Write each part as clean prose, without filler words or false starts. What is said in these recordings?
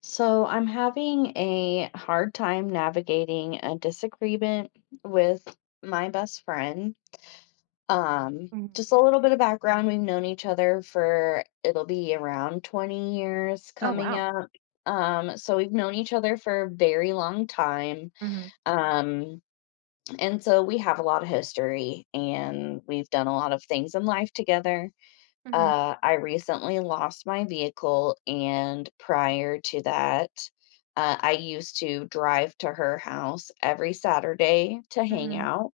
So I'm having a hard time navigating a disagreement with my best friend. Um, Mhm. just a little bit of background. We've known each other for it'll be around 20 years Oh, coming wow. up. So we've known each other for a very long time. Mhm. Um, and so we have a lot of history and we've done a lot of things in life together. Mhm. I recently lost my vehicle, and prior to that, I used to drive to her house every Saturday to hang Mhm. out.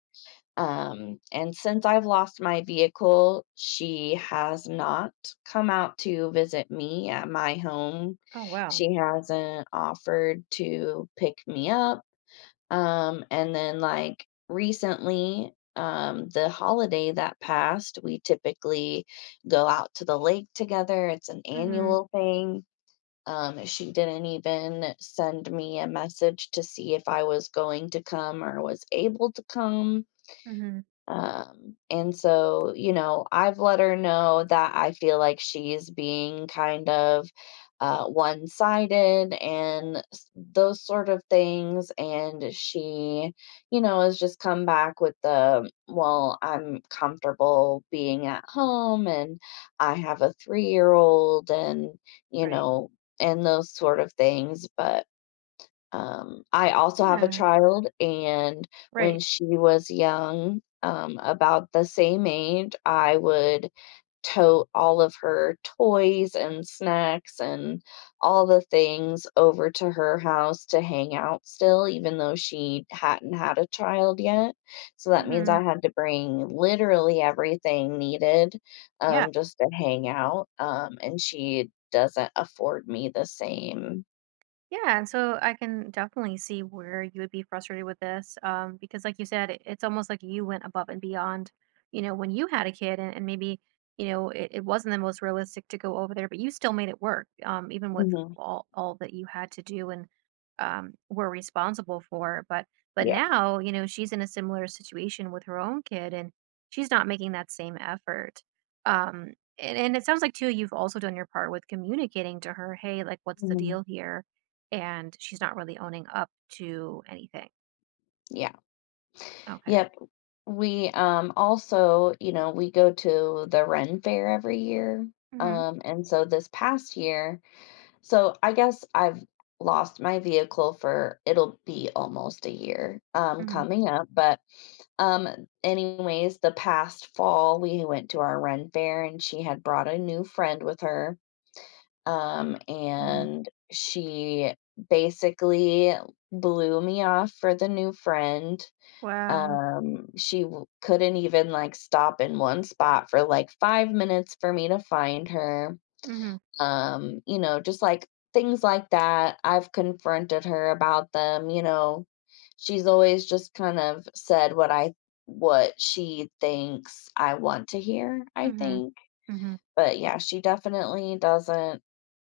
And since I've lost my vehicle, she has not come out to visit me at my home. Oh, wow. She hasn't offered to pick me up and then recently, the holiday that passed, we typically go out to the lake together. It's an Mhm. annual thing. She didn't even send me a message to see if I was going to come or was able to come. Mhm. And so, I've let her know that I feel like she's being kind of one sided and those sort of things. And she, you know, has just come back with the, well, I'm comfortable being at home and I have a 3 year old you Right. know, and those sort of things. But I also have a Yeah. child, and when Right. she was young, about the same age, I would tote all of her toys and snacks and all the things over to her house to hang out still, even though she hadn't had a child yet. So that means Mhm. I had to bring literally everything needed Yeah. Just to hang out. And she doesn't afford me the same. Yeah, and so I can definitely see where you would be frustrated with this, because like you said, it's almost like you went above and beyond, when you had a kid, and maybe it wasn't the most realistic to go over there, but you still made it work, even with Mhm. all that you had to do and were responsible for. But Yeah. now, she's in a similar situation with her own kid, and she's not making that same effort. Um, and it sounds like too, you've also done your part with communicating to her, hey, like, what's the Mhm. deal here? And she's not really owning up to anything. Yeah. Okay. Yep. We also, you know, we go to the Ren Fair every year. Mhm. And so this past year, so I guess I've lost my vehicle for it'll be almost a year Mhm. coming up, but um anyways, the past fall we went to our Ren Fair and she had brought a new friend with her. Um Mhm. and she basically blew me off for the new friend Wow. She w couldn't even, like, stop in one spot for, like, 5 minutes for me to find her. Mhm. You know, just, like, things like that. I've confronted her about them, you know. She's always just kind of said what she thinks I want to hear, I Mhm. think. Mhm. But, yeah, she definitely doesn't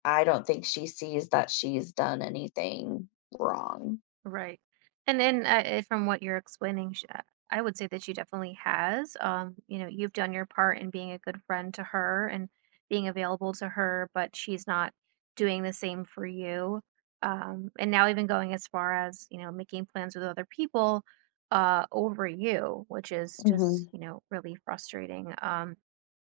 I don't think she sees that she's done anything wrong. Right. And then from what you're explaining, I would say that she definitely has. You've done your part in being a good friend to her and being available to her, but she's not doing the same for you. And now even going as far as, making plans with other people over you, which is just, Mhm. Really frustrating.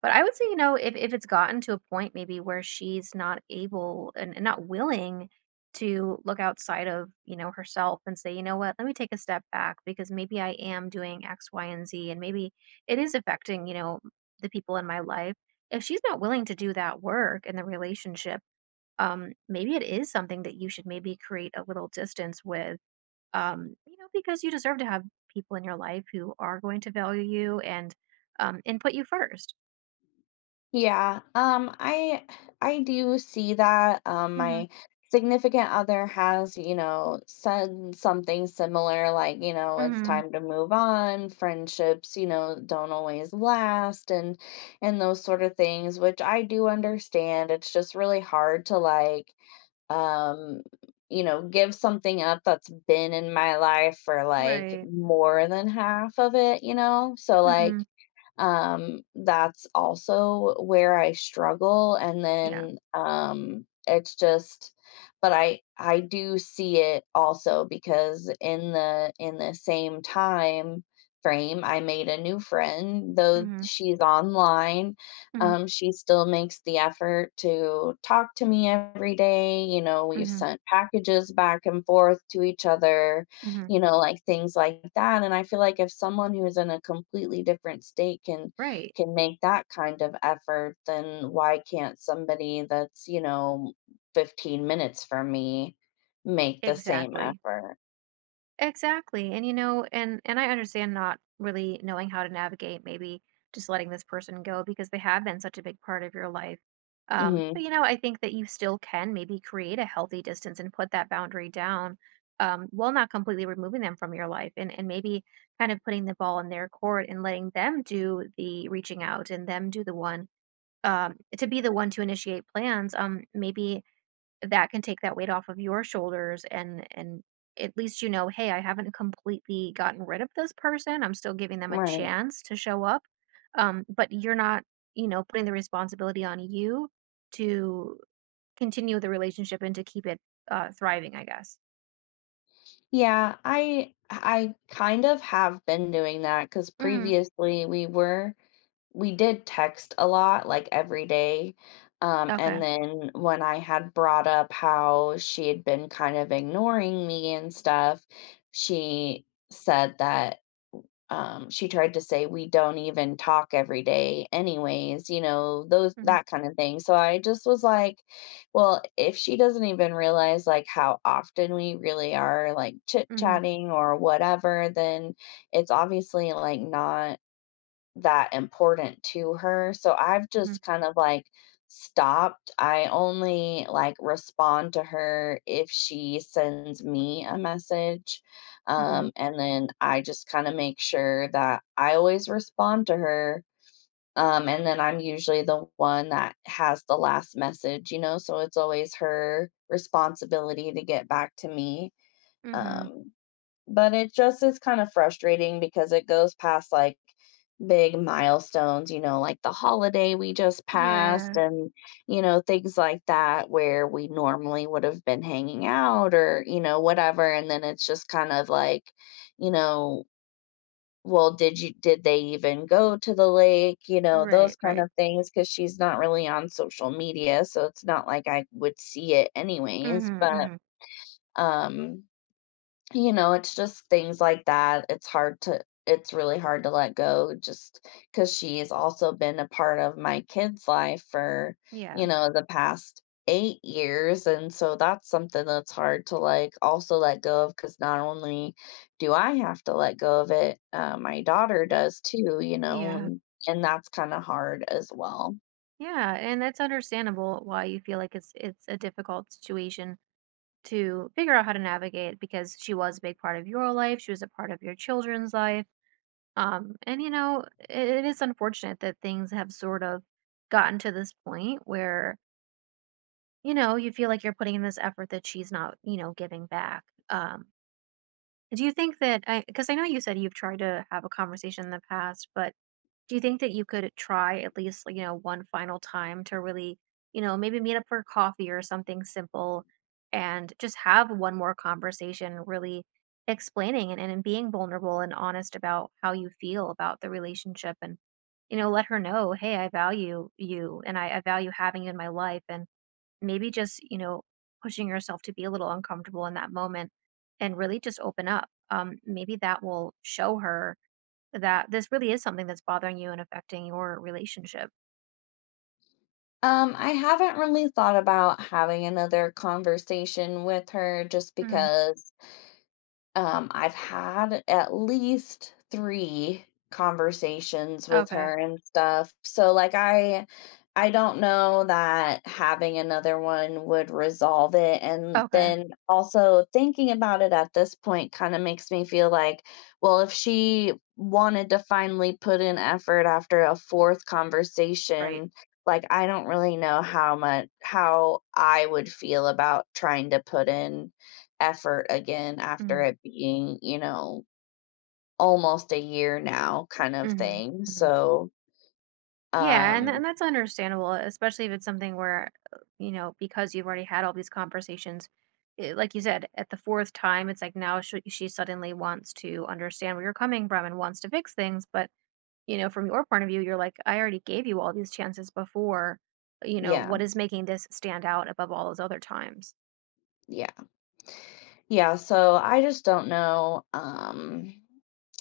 But I would say, if it's gotten to a point maybe where she's not able and not willing to look outside of, herself and say, "You know what? Let me take a step back because maybe I am doing X, Y, and Z, and maybe it is affecting, the people in my life." If she's not willing to do that work in the relationship, maybe it is something that you should maybe create a little distance with, because you deserve to have people in your life who are going to value you and put you first. Yeah, I do see that. Um, Mhm. my significant other has, you know, said something similar, like, you know, it's Mhm. time to move on. Friendships, you know, don't always last, and those sort of things, which I do understand. It's just really hard to um, you know, give something up that's been in my life for like Right. more than half of it, you know? So like Mhm. That's also where I struggle, and Yeah. then, it's just but I do see it also because in the same time frame, I made a new friend, though Mhm. she's online, Mhm. She still makes the effort to talk to me every day, you know, we've Mhm. sent packages back and forth to each other Mhm. you know, like things like that. And I feel like if someone who is in a completely different state Right. can make that kind of effort, then why can't somebody that's, you know, 15 minutes from me make the same Exactly. effort? Exactly. And I understand not really knowing how to navigate maybe just letting this person go because they have been such a big part of your life. Hmm But I think that you still can maybe create a healthy distance and put that boundary down while not completely removing them from your life and maybe kind of putting the ball in their court and letting them do the reaching out and them do the one to be the one to initiate plans. Maybe that can take that weight off of your shoulders and at least hey, I haven't completely gotten rid of this person. I'm still giving them a Right. chance to show up. But you're not, putting the responsibility on you to continue the relationship and to keep it thriving, I guess. Yeah, I kind of have been doing that because Mm, previously we were we did text a lot, like, every day, okay. and then when I had brought up how she had been kind of ignoring me and stuff, she said that, she tried to say, "We don't even talk every day anyways," you know, those Mm-hmm, that kind of thing, so I just was like, "Well, if she doesn't even realize, like, how often we really are, like, mm-hmm, chit-chatting or whatever, then it's obviously, like, not that important to her." So I've mm-hmm, just kind of like stopped. I only like respond to her if she sends me a message. mm-hmm, And then I just kind of make sure that I always respond to her. And then I'm usually the one that has the last message, you know, so it's always her responsibility to get back to me. mm-hmm. Um, but it just is kind of frustrating because it goes past like big milestones, you know, like the holiday we just passed Yeah. and, you know, things like that where we normally would have been hanging out or, you know, whatever. And then it's just kind of like, you know, well, did they even go to the lake? You know, those Right, kind right. of things. Cause she's not really on social media. So it's not like I would see it anyways. Mm-hmm, But, mm-hmm. um, you know, it's just things like that. It's hard to it's really hard to let go just because she's also been a part of my kid's life for, you Yeah, know, the past 8 years, and so that's something that's hard to, like, also let go of, because not only do I have to let go of it, my daughter yeah, does too, you know, yeah. And that's kinda hard as well. Yeah, and that's understandable why you feel like it's a difficult situation to figure out how to navigate because she was a big part of your life. She was a part of your children's life. And it is unfortunate that things have sort of gotten to this point where, you feel like you're putting in this effort that she's not, giving back. Um, do you think that I, because I know you said you've tried to have a conversation in the past, but do you think that you could try at least, like, one final time to really, maybe meet up for coffee or something simple and just have one more conversation, really explaining and being vulnerable and honest about how you feel about the relationship and, let her know, hey, I value you and I value having you in my life. And maybe just, pushing yourself to be a little uncomfortable in that moment and really just open up. Maybe that will show her that this really is something that's bothering you and affecting your relationship. I haven't really thought about having another conversation with her just Mhm. because I've had at least 3 conversations with Okay. her and stuff. So, like, I don't know that having another one would resolve it, and Okay. then also thinking about it at this point kinda makes me feel like, well, if she wanted to finally put in effort after a 4th Right. conversation, like, I don't really know how I would feel about trying to put in effort again after Mhm. it being, you know, almost a year now kind of Mhm. thing. Mhm. So, Yeah, and um, and that's understandable, especially if it's something where, because you've already had all these conversations, like you said, at the fourth time, it's like now she suddenly wants to understand where you're coming from and wants to fix things. But, from your point of view, you're like, I already gave you all these chances before. Yeah, What is making this stand out above all those other times? yeah. Yeah, so I just don't know,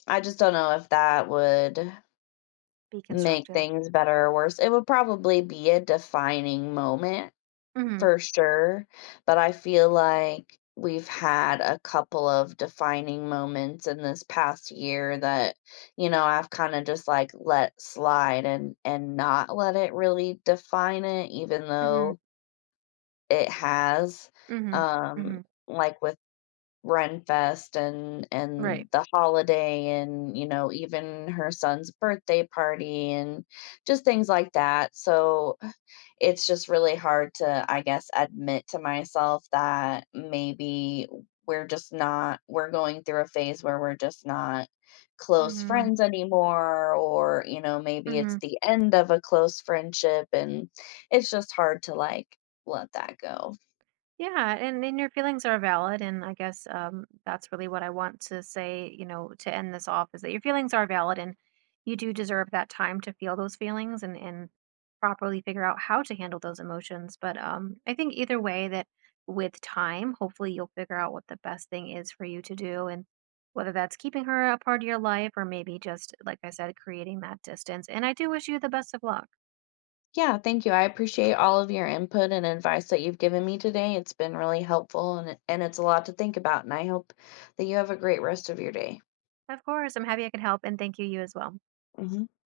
I just don't know if that would Be make constructive. things better or worse. It would probably be a defining moment Hmm. for sure, but I feel like we've had a couple of defining moments in this past year that, you know, I've kinda just, like, let slide and not let it really define it even Hmm. though it has, Mhm. um, Mhm. like, with Renfest Right. and the holiday and, you know, even her son's birthday party and just things like that, so it's just really hard to, I guess, admit to myself that maybe we're just not, we're going through a phase where we're just not close Mhm. friends anymore, or, you know, maybe it's Mhm. the end of a close friendship. And it's just hard to like let that go. Yeah, and your feelings are valid, and I guess that's really what I want to say. To end this off is that your feelings are valid, and you do deserve that time to feel those feelings and properly figure out how to handle those emotions. But I think either way that with time, hopefully you'll figure out what the best thing is for you to do, and whether that's keeping her a part of your life or maybe just like I said, creating that distance. And I do wish you the best of luck. Yeah, thank you. I appreciate all of your input and advice that you've given me today. It's been really helpful and it's a lot to think about. And I hope that you have a great rest of your day. Of course, I'm happy I could help, and thank you, you as well. Mhm.